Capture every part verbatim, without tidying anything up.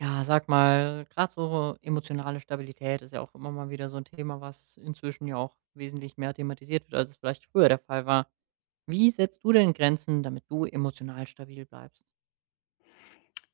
Ja, sag mal, gerade so emotionale Stabilität ist ja auch immer mal wieder so ein Thema, was inzwischen ja auch wesentlich mehr thematisiert wird, als es vielleicht früher der Fall war. Wie setzt du denn Grenzen, damit du emotional stabil bleibst?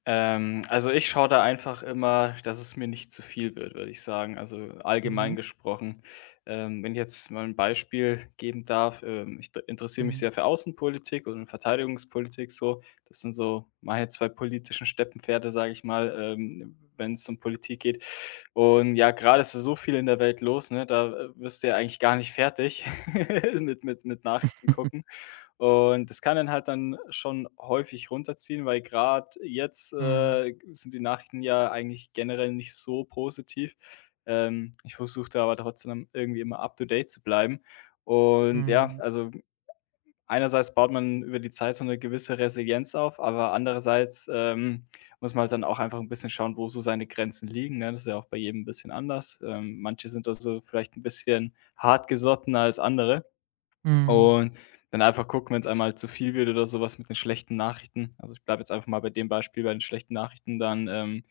Ähm, also, ich schaue da einfach immer, dass es mir nicht zu viel wird, würde ich sagen. Also, allgemein Mhm. gesprochen. Ähm, wenn ich jetzt mal ein Beispiel geben darf, ähm, ich d interessiere mich sehr Mhm. für Außenpolitik und Verteidigungspolitik so. Das sind so meine zwei politischen Steppenpferde, sage ich mal, ähm, wenn es um Politik geht. Und ja, gerade ist ja so viel in der Welt los, ne? Da äh, wirst du ja eigentlich gar nicht fertig mit mit mit Nachrichten gucken. Und das kann dann halt dann schon häufig runterziehen, weil gerade jetzt Mhm. äh, sind die Nachrichten ja eigentlich generell nicht so positiv. Ähm, ich versuche da aber trotzdem irgendwie immer up to date zu bleiben. Und ja, Mhm. also einerseits baut man über die Zeit so eine gewisse Resilienz auf, aber andererseits, ähm, muss man halt dann auch einfach ein bisschen schauen, wo so seine Grenzen liegen, ne? Das ist ja auch bei jedem ein bisschen anders. Ähm, manche sind da so vielleicht ein bisschen hartgesottener als andere. Mhm. Und dann einfach gucken, wenn es einmal zu viel wird oder so was mit den schlechten Nachrichten. Also, ich bleibe jetzt einfach mal bei dem Beispiel, bei den schlechten Nachrichten dann, ähm,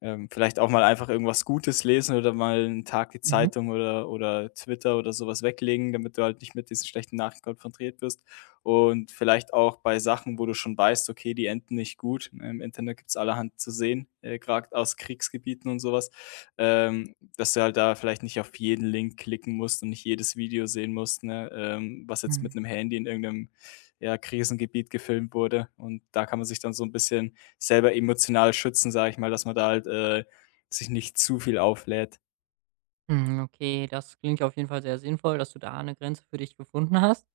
ähm, vielleicht auch mal einfach irgendwas Gutes lesen oder mal einen Tag die Mhm. Zeitung oder oder Twitter oder sowas weglegen, damit du halt nicht mit diesen schlechten Nachrichten konfrontiert wirst. Und vielleicht auch bei Sachen, wo du schon weißt, okay, die enden nicht gut. Im Internet gibt's allerhand zu sehen, äh, grad aus Kriegsgebieten und sowas. Ähm, dass du halt da vielleicht nicht auf jeden Link klicken musst und nicht jedes Video sehen musst, ne, ähm, was jetzt mit Mhm. einem Handy in irgend ja, Krisengebiet gefilmt wurde. Und da kann man sich dann so ein bisschen selber emotional schützen, sage ich mal, dass man da halt äh, sich nicht zu viel auflädt. Mhm, okay, das klingt auf jeden Fall sehr sinnvoll, dass du da eine Grenze für dich gefunden hast.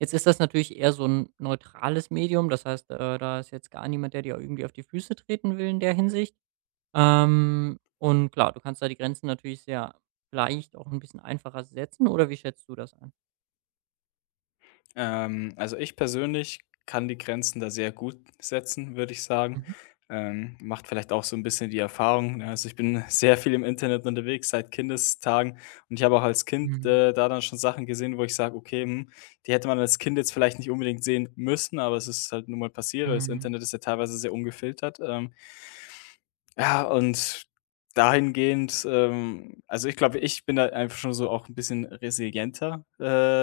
Jetzt ist das natürlich eher so ein neutrales Medium, das heißt, äh, da ist jetzt gar niemand, der dir irgendwie auf die Füße treten will in der Hinsicht. Ähm, und klar, du kannst da die Grenzen natürlich sehr leicht auch ein bisschen einfacher setzen oder wie schätzt du das ein? Ähm, also ich persönlich kann die Grenzen da sehr gut setzen, würde ich sagen. Mhm. Ähm, macht vielleicht auch so ein bisschen die Erfahrung, ne? Also, ich bin sehr viel im Internet unterwegs seit Kindestagen und ich habe auch als Kind Mhm. äh, da dann schon Sachen gesehen, wo ich sage: „Okay, hm, die hätte man als Kind jetzt vielleicht nicht unbedingt sehen müssen“, aber es ist halt nun mal passiert, weil das Mhm. Internet ist ja teilweise sehr ungefiltert, ähm, ja, und dahingehend, ähm also, ich glaube, ich bin da einfach schon so auch ein bisschen resilienter,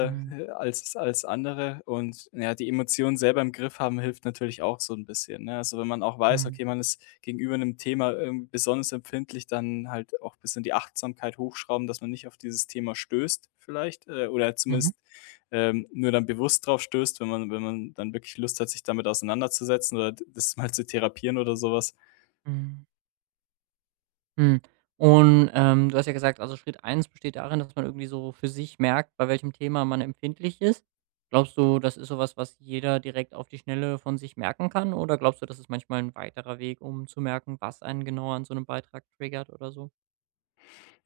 Mhm. als als andere und ja, die Emotionen selber im Griff haben hilft natürlich auch so ein bisschen, ne? Also, wenn man auch weiß, Mhm. okay, man ist gegenüber einem Thema irgendwie besonders empfindlich, dann halt auch ein bisschen die Achtsamkeit hochschrauben, dass man nicht auf dieses Thema stößt vielleicht, äh, oder Mhm. zumindest, ähm, nur dann bewusst drauf stößt, wenn man wenn man dann wirklich Lust hat, sich damit auseinanderzusetzen oder das mal zu therapieren oder sowas. Mhm. Mhm. Und, ähm, du hast ja gesagt, also, Schritt eins besteht darin, dass man irgendwie so für sich merkt, bei welchem Thema man empfindlich ist. Glaubst du, das ist sowas, was jeder direkt auf die Schnelle von sich merken kann oder glaubst du, das ist manchmal ein weiterer Weg, um zu merken, was einen genau an so einem Beitrag triggert oder so?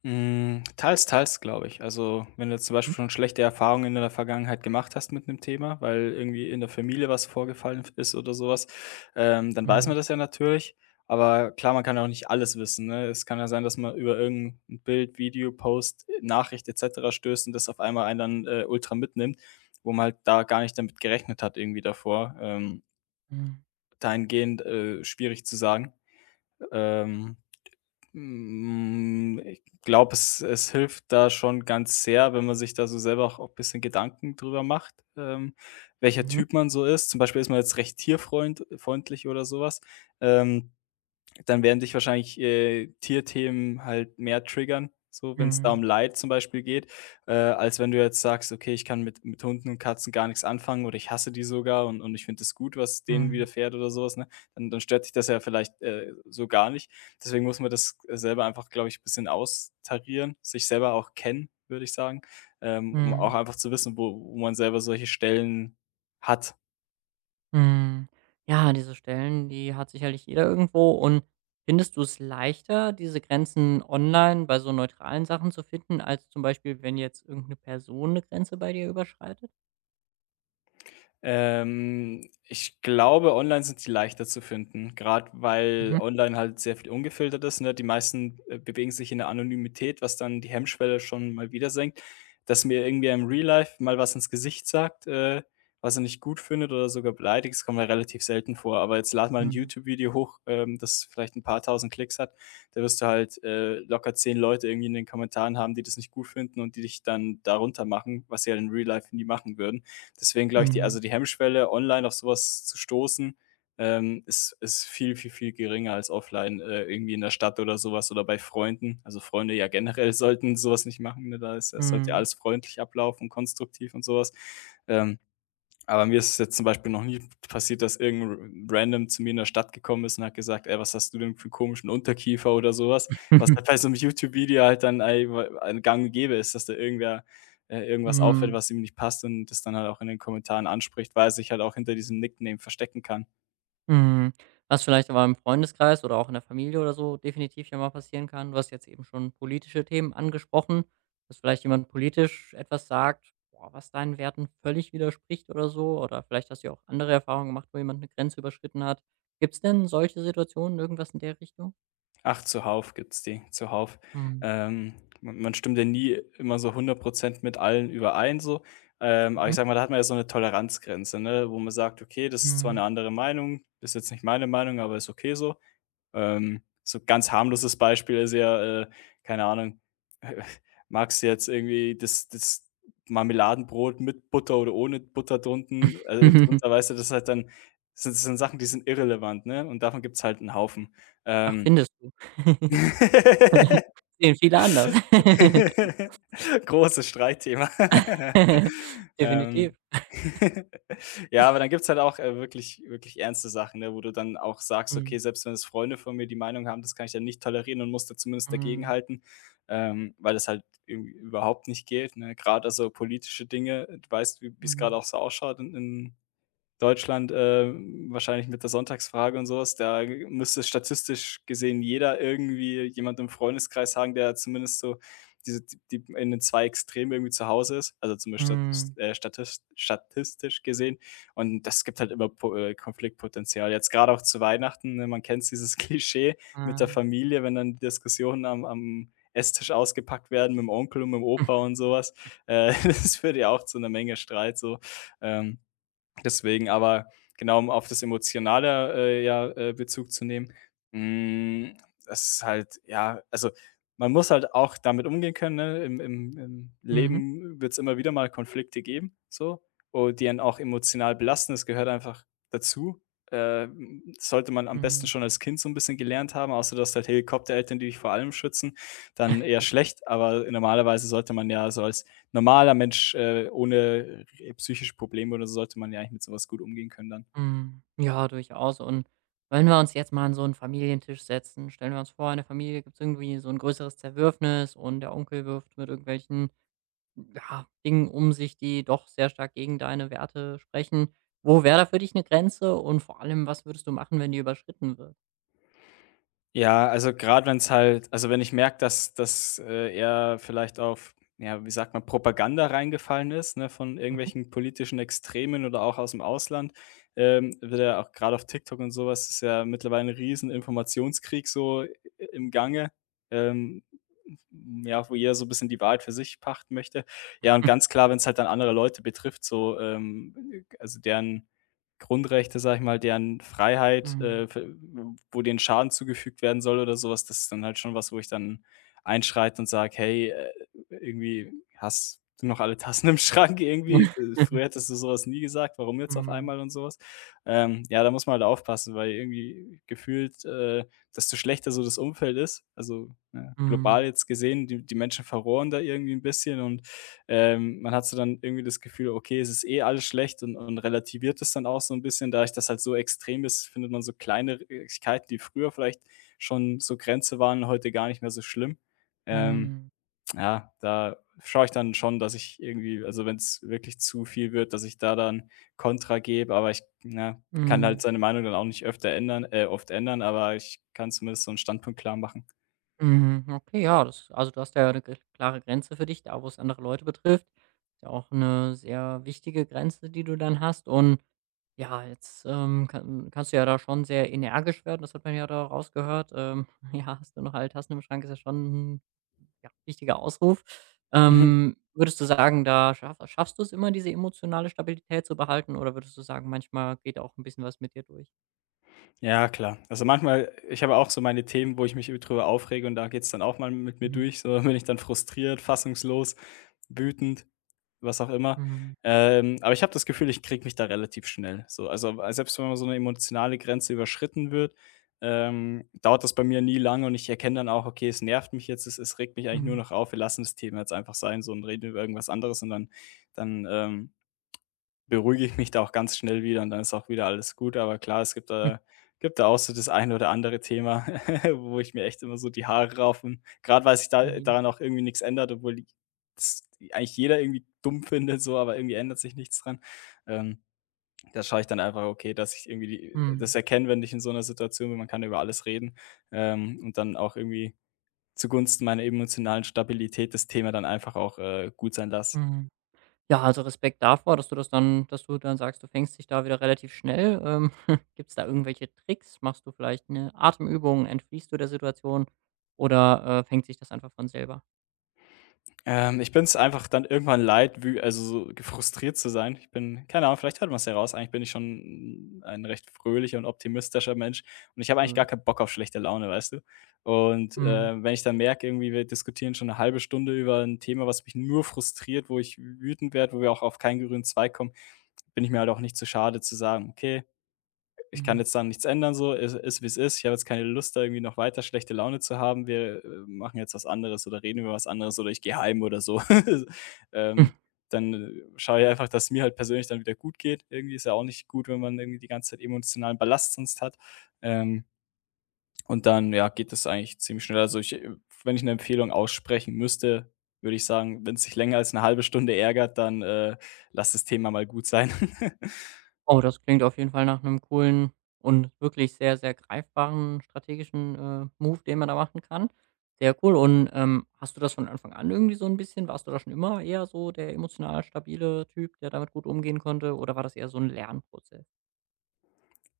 Hm, teils, teils, glaube ich. Also, wenn du jetzt zum Beispiel Mhm. schon schlechte Erfahrungen in der Vergangenheit gemacht hast mit einem Thema, weil irgendwie in der Familie was vorgefallen ist oder sowas, ähm, dann weiß Mhm. man das ja natürlich. Aber klar, man kann ja auch nicht alles wissen, ne? Es kann ja sein, dass man über irgendein Bild, Video, Post, Nachricht et cetera stößt und das auf einmal einen dann äh, ultra mitnimmt, wo man halt da gar nicht damit gerechnet hat irgendwie davor. Ähm, Mhm. dahingehend, äh, schwierig zu sagen. Ähm hm, ich glaube, es es hilft da schon ganz sehr, wenn man sich da so selber auch ein bisschen Gedanken drüber macht, ähm, welcher Mhm. Typ man so ist. Zum Beispiel ist man jetzt recht tierfreund freundlich oder sowas. Ähm dann werden dich wahrscheinlich äh, Tierthemen halt mehr triggern, so wenn's da um Mhm. Leid zum Beispiel geht, äh, als wenn du jetzt sagst: „Okay, ich kann mit mit Hunden und Katzen gar nichts anfangen oder ich hasse die sogar und und ich finde es gut, was denen Mhm. widerfährt“ oder sowas, ne? Dann dann stört dich das ja vielleicht äh, so gar nicht. Deswegen muss man das äh, selber einfach, glaube ich, ein bisschen austarieren, sich selber auch kennen, würde ich sagen, ähm, um auch Mhm. einfach zu wissen, wo wo man selber solche Stellen hat. Mhm. Ja, diese Stellen, die hat sicherlich jeder irgendwo. Und findest du es leichter, diese Grenzen online bei so neutralen Sachen zu finden, als zum Beispiel, wenn jetzt irgendeine Person eine Grenze bei dir überschreitet? Ähm, ich glaube, online sind die leichter zu finden, gerade weil Mhm. online halt sehr viel ungefiltert ist, ne? Die meisten äh, bewegen sich in der Anonymität, was dann die Hemmschwelle schon mal wieder senkt. Dass mir irgendwie im Real Life mal was ins Gesicht sagt äh, was er nicht gut findet oder sogar beleidigt, das kommt ja relativ selten vor. Aber jetzt lad mal ein Mhm. YouTube-Video hoch, ähm, das vielleicht ein paar Tausend Klicks hat, da wirst du halt äh, locker zehn Leute irgendwie in den Kommentaren haben, die das nicht gut finden und die dich dann darunter machen, was sie halt in Real Life nie machen würden. Deswegen glaube ich, die, Mhm. also die Hemmschwelle, online auf sowas zu stoßen, ähm, ist, ist viel, viel, viel geringer als offline äh, irgendwie in der Stadt oder sowas oder bei Freunden. Also Freunde ja generell sollten sowas nicht machen. Ne? Da ist, es sollte ja Mhm. alles freundlich ablaufen, konstruktiv und sowas. Ähm, aber mir ist es jetzt zum Beispiel noch nie passiert, dass irgend 'n Random zu mir in der Stadt gekommen ist und hat gesagt: „Ey, was hast du denn für 'n komischen Unterkiefer?“ oder sowas? Was, was halt bei so 'nem YouTube-Video halt dann ei ein gang und gäbe ist, dass da irgendwer äh, irgendwas auffällt, Mhm. was ihm nicht passt und das dann halt auch in den Kommentaren anspricht, weil er sich halt auch hinter diesem Nickname verstecken kann. Mhm. Was vielleicht aber im Freundeskreis oder auch in der Familie oder so definitiv ja mal passieren kann. Du hast jetzt eben schon politische Themen angesprochen, dass vielleicht jemand politisch etwas sagt, boah, was deinen Werten völlig widerspricht oder so. Oder vielleicht hast du ja auch andere Erfahrungen gemacht, wo jemand eine Grenze überschritten hat. Gibt es denn solche Situationen, irgendwas in der Richtung? Ach, zuhauf gibt's die, zuhauf. Mhm. Ähm, ma man stimmt ja nie immer so hundert Prozent mit allen überein so. Ähm, aber ich Mhm. sage mal, da hat man ja so 'ne Toleranzgrenze, ne, wo man sagt: „Okay, das ist zwar 'ne Mhm. andere Meinung, ist jetzt nicht meine Meinung, aber ist okay so.“ Ähm, so ganz harmloses Beispiel ist ja äh, keine Ahnung, magst du jetzt irgendwie das das Marmeladenbrot mit Butter oder ohne Butter drunten äh, drunter, weißt du? Das ist halt dann, das sind, das sind Sachen, die sind irrelevant, ne, und davon gibt's halt 'n Haufen. Ach, Ähm findest du. Sehen viele anders. Großes Streitthema. Definitiv. Ähm, ja, aber dann gibt's halt auch äh, wirklich wirklich ernste Sachen, ne, wo du dann auch sagst: „Okay, Mhm. selbst wenn es Freunde von mir die Meinung haben, das kann ich dann nicht tolerieren und musste zumindest Mhm. dagegenhalten“, ähm, weil das halt irgendwie überhaupt nicht geht, ne? Grad also politische Dinge, du weißt, wie wie es gerade Mhm. auch so ausschaut in Deutschland, ähm, wahrscheinlich mit der Sonntagsfrage und sowas. Da müsste statistisch gesehen jeder irgendwie jemand im Freundeskreis haben, der zumindest so diese die die in den zwei Extremen irgendwie zu Hause ist, also zumindest statis Mhm. äh, statis statistisch gesehen. Und das gibt halt immer po äh, Konfliktpotenzial. Jetzt gerade auch zu Weihnachten, ne, man kennt dieses Klischee mit Ah. der Familie, wenn dann Diskussionen am am Esstisch ausgepackt werden mit dem Onkel und mit dem Opa und sowas. Äh, das führt ja auch zu einer Menge Streit so. Ähm, Deswegen aber genau, um auf das Emotionale äh, ja äh, Bezug zu nehmen, hm, das ist halt ja, also, man muss halt auch damit umgehen können, ne? Im im im Mhm. Leben wird's immer wieder mal Konflikte geben, so, oh, die einen auch emotional belasten. Das gehört einfach dazu. Ähm, sollte man am besten Mhm, schon als Kind so ein bisschen gelernt haben, außer dass halt Helikoptereltern, die dich vor allem schützen, dann eher schlecht. Aber normalerweise sollte man ja so als normaler Mensch äh, ohne äh, psychische Probleme oder so sollte man ja eigentlich mit sowas gut umgehen können dann. mhm. Ja, durchaus. Und wenn wir uns jetzt mal an so einen Familientisch setzen, stellen wir uns vor, in der Familie gibt's irgendwie so ein größeres Zerwürfnis und der Onkel wirft mit irgendwelchen, ja, Dingen um sich, die doch sehr stark gegen deine Werte sprechen. Wo wäre da für dich eine Grenze und vor allem, was würdest du machen, wenn die überschritten wird? Ja, also gerade wenn es halt, also wenn ich merke, dass dass, äh, er vielleicht auf, ja, wie sagt man, Propaganda reingefallen ist, ne, von Mhm. irgendwelchen politischen Extremen oder auch aus dem Ausland, ähm, wird ja auch gerade auf TikTok und sowas ist ja mittlerweile ein riesen Informationskrieg so i im Gange, ähm, ja, wo jeder so ein bisschen die Wahrheit für sich pachten möchte. Ja, und ganz klar, wenn es halt dann andere Leute betrifft, so, ähm, also deren Grundrechte, sage ich mal, deren Freiheit, Mhm. äh, v wo denen Schaden zugefügt werden soll oder sowas, das ist dann halt schon was, wo ich dann einschreite und sage: „Hey, äh, irgendwie hast du noch alle Tassen im Schrank irgendwie? Mhm. Äh, Mhm. früher hättest du sowas nie gesagt, warum jetzt auf einmal?“ und sowas? Ähm, ja, da muss man halt aufpassen, weil irgendwie gefühlt äh, desto schlechter so das Umfeld ist also, ne, global Mhm. jetzt gesehen, die die Menschen verrohren da irgendwie ein bisschen und ähm, man hat so dann irgendwie das Gefühl, okay, es ist eh alles schlecht und und relativiert es dann auch so ein bisschen. Dadurch, dass halt so extrem ist, findet man so Kleinigkeiten, die früher vielleicht schon so Grenze waren, heute gar nicht mehr so schlimm. Ähm, Mhm. ja, da schaue ich dann schon, dass ich irgendwie also, wenn es wirklich zu viel wird, dass ich da dann Kontra gebe, aber ich, na, kann halt Mhm. seine Meinung dann auch nicht öfter ändern äh, oft ändern, aber ich kann zumindest so einen Standpunkt klar machen. Mhm, okay, ja, das also, du hast ja eine gl klare Grenze für dich, da wo's andere Leute betrifft. Ist ja auch eine sehr wichtige Grenze, die du dann hast und ja, jetzt, ähm, kann kannst du ja da schon sehr energisch werden, das hat man ja da rausgehört. Ähm, ja, hast du noch alle Tassen im Schrank, ist ja schon 'n, ja, wichtiger Ausruf. Ähm, würdest du sagen, da schaff schaffst du es immer, diese emotionale Stabilität zu behalten oder würdest du sagen, manchmal geht auch ein bisschen was mit dir durch? Ja, klar. Also manchmal ich habe auch so meine Themen, wo ich mich drüber aufrege und da geht's dann auch mal mit mir Mhm, durch. So, bin ich dann frustriert, fassungslos, wütend, was auch immer. mhm, Ähm, aber ich habe das Gefühl, ich kriege mich da relativ schnell. So, also äh, selbst wenn mal so eine emotionale Grenze überschritten wird, ähm, dauert das bei mir nie lange und ich erkenne dann auch: „Okay, es nervt mich jetzt, es es regt mich eigentlich nur mhm, noch auf. Wir lassen das Thema jetzt einfach sein so und reden über irgendwas anderes.“ Und dann dann, ähm beruhige ich mich da auch ganz schnell wieder und dann ist auch wieder alles gut. Aber klar, es gibt hm, da gibt da auch so das ein oder andere Thema, wo ich mir echt immer so die Haare raufen. Gerade weil sich da oh. daran auch irgendwie nichts ändert, obwohl i das eigentlich jeder irgendwie dumm findet so, aber irgendwie ändert sich nichts dran. Ähm, Da schaue ich dann einfach, okay, dass ich irgendwie die das Mhm, erkenne, wenn ich in so einer Situation bin, man kann über alles reden, ähm, und dann auch irgendwie zugunsten meiner emotionalen Stabilität das Thema dann einfach auch, äh, gut sein lasse. mhm. Ja, also Respekt davor, dass du das dann dass du dann sagst, du fängst dich da wieder relativ schnell. Ähm, gibt's da irgendwelche Tricks? Machst du vielleicht eine Atemübung? Entfliehst du der Situation oder, äh, fängt sich das einfach von selber? Ähm, ich bin es einfach dann irgendwann leid, wü also, so frustriert zu sein. Ich bin keine Ahnung, vielleicht hört man's ja raus. Eigentlich bin ich schon ein recht fröhlicher und optimistischer Mensch und ich habe eigentlich gar Schön. keinen Bock auf schlechte Laune, weißt du? Und, Mhm, äh, wenn ich dann merke, irgendwie, wir diskutieren schon eine halbe Stunde über ein Thema, was mich nur frustriert, wo ich wütend werde, wo wir auch auf keinen grünen Zweig kommen, bin ich mir halt auch nicht zu schade zu sagen: „Okay, ich kann mhm. jetzt daran nichts ändern so, ist ist, wie es ist. Ich habe jetzt keine Lust, da irgendwie noch weiter schlechte Laune zu haben. Wir, äh, machen jetzt was anderes oder reden über was anderes oder ich gehe heim oder so.“ Hm. Ähm, Dann, äh, schaue ich einfach, dass es mir halt persönlich dann wieder gut geht. Irgendwie ist ja auch nicht gut, wenn man irgendwie die ganze Zeit emotionalen Ballast sonst hat. Ähm, und dann, ja, geht das eigentlich ziemlich schnell. Also, ich, äh wenn ich eine Empfehlung aussprechen müsste, würde ich sagen, wenn es sich länger als eine halbe Stunde ärgert, dann, äh, lass das Thema mal gut sein. Oh, das klingt auf jeden Fall nach einem coolen und wirklich sehr, sehr greifbaren strategischen, äh, Move, den man da machen kann. Sehr cool und, ähm, hast du das von Anfang an irgendwie so ein bisschen, warst du da schon immer eher so der emotional stabile Typ, der damit gut umgehen konnte, oder war das eher so ein Lernprozess?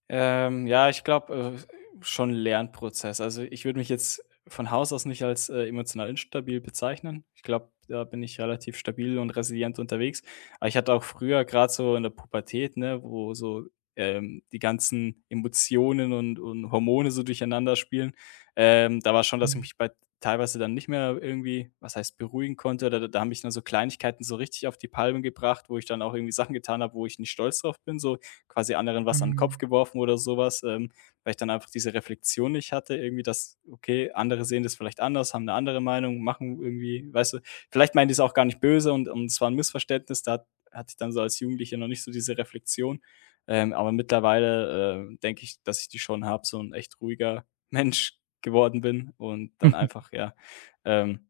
Ähm, ja, ich glaube, äh, schon Lernprozess. Also, ich würde mich jetzt von Haus aus nicht als, äh, emotional instabil bezeichnen. Ich glaube, da bin ich relativ stabil und resilient unterwegs. Aber ich hatte auch früher gerade so in der Pubertät, ne, wo so, ähm, die ganzen Emotionen und und Hormone so durcheinander spielen, ähm, da war schon, dass ich mich bei teilweise dann nicht mehr irgendwie, was heißt beruhigen konnte. Oder da da haben mich dann so Kleinigkeiten so richtig auf die Palme gebracht, wo ich dann auch irgendwie Sachen getan habe, wo ich nicht stolz drauf bin, so quasi anderen was an den Kopf Mhm. geworfen oder sowas, ähm, weil ich dann einfach diese Reflexion nicht hatte irgendwie, dass, okay, andere sehen das vielleicht anders, haben eine andere Meinung, machen irgendwie weißt du, vielleicht meinen die es auch gar nicht böse und und es war ein Missverständnis, da hat hatte ich dann so als Jugendlicher noch nicht so diese Reflexion. Ähm, aber mittlerweile, äh, denke ich, dass ich die schon habe, so ein echt ruhiger Mensch geworden bin und dann einfach, ja, ähm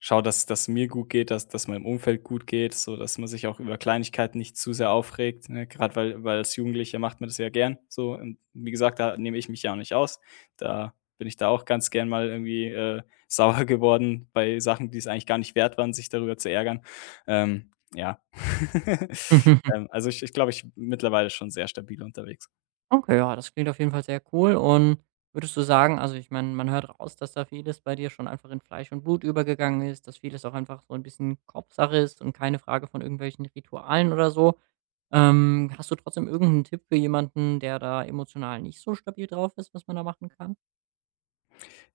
schau, dass dass mir gut geht, dass dass meinem Umfeld gut geht, so dass man sich auch über Kleinigkeiten nicht zu sehr aufregt, ne? Grad weil weil als Jugendlicher macht man das ja gern so und wie gesagt, da nehme ich mich ja auch nicht aus. Da bin ich da auch ganz gern mal irgendwie, äh, sauer geworden bei Sachen, die es eigentlich gar nicht wert waren, sich darüber zu ärgern. Ähm, ja. Ähm, also ich ich glaube, ich bin mittlerweile schon sehr stabil unterwegs. Okay, ja, das klingt auf jeden Fall sehr cool. Und würdest du sagen, also, ich meine, man hört raus, dass da vieles bei dir schon einfach in Fleisch und Blut übergegangen ist, dass vieles auch einfach so ein bisschen Kopfsache ist und keine Frage von irgendwelchen Ritualen oder so. Ähm, hast du trotzdem irgendeinen Tipp für jemanden, der da emotional nicht so stabil drauf ist, was man da machen kann?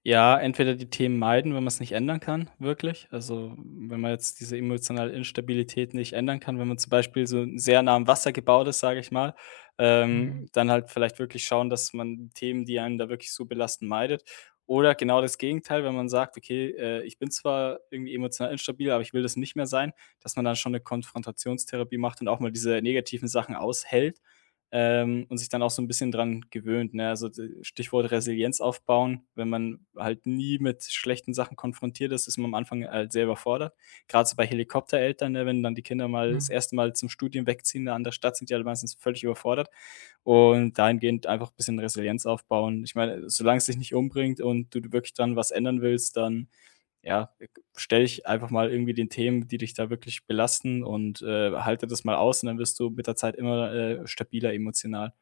Ja, entweder die Themen meiden, wenn man es nicht ändern kann, wirklich. Also, wenn man jetzt diese emotionale Instabilität nicht ändern kann, wenn man zum Beispiel so sehr nah am Wasser gebaut ist, sage ich mal, Mhm. ähm, dann halt vielleicht wirklich schauen, dass man Themen, die einen da wirklich so belasten, meidet. Oder genau das Gegenteil, wenn man sagt: „Okay, äh, ich bin zwar irgendwie emotional instabil, aber ich will das nicht mehr sein“, dass man dann schon eine Konfrontationstherapie macht und auch mal diese negativen Sachen aushält, ähm, und sich dann auch so 'n bisschen dran gewöhnt, ne? Also, d Stichwort Resilienz aufbauen. Wenn man halt nie mit schlechten Sachen konfrontiert ist, ist man am Anfang halt sehr überfordert. Grad so bei Helikoptereltern, ne, wenn dann die Kinder mal das Mhm. erste Mal zum Studium wegziehen in 'ne andere Stadt, sind die halt meistens völlig überfordert und dahingehend einfach bisschen Resilienz aufbauen. Ich meine, solange es dich nicht umbringt und du d wirklich dran was ändern willst, dann, ja, äh, stell dich einfach mal irgendwie den Themen, die dich da wirklich belasten und, äh, halte das mal aus und dann wirst du mit der Zeit immer, äh, stabiler emotional.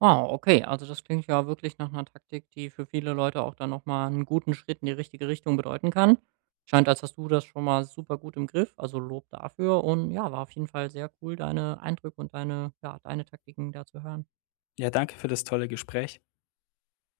Wow, okay. Also das klingt ja wirklich nach einer Taktik, die für viele Leute auch dann noch mal 'n guten Schritt in die richtige Richtung bedeuten kann. Scheint, als hast du das schon mal super gut im Griff, also Lob dafür und ja, war auf jeden Fall sehr cool, deine Eindrücke und deine, ja, deine Taktiken da zu hören. Ja, danke für das tolle Gespräch.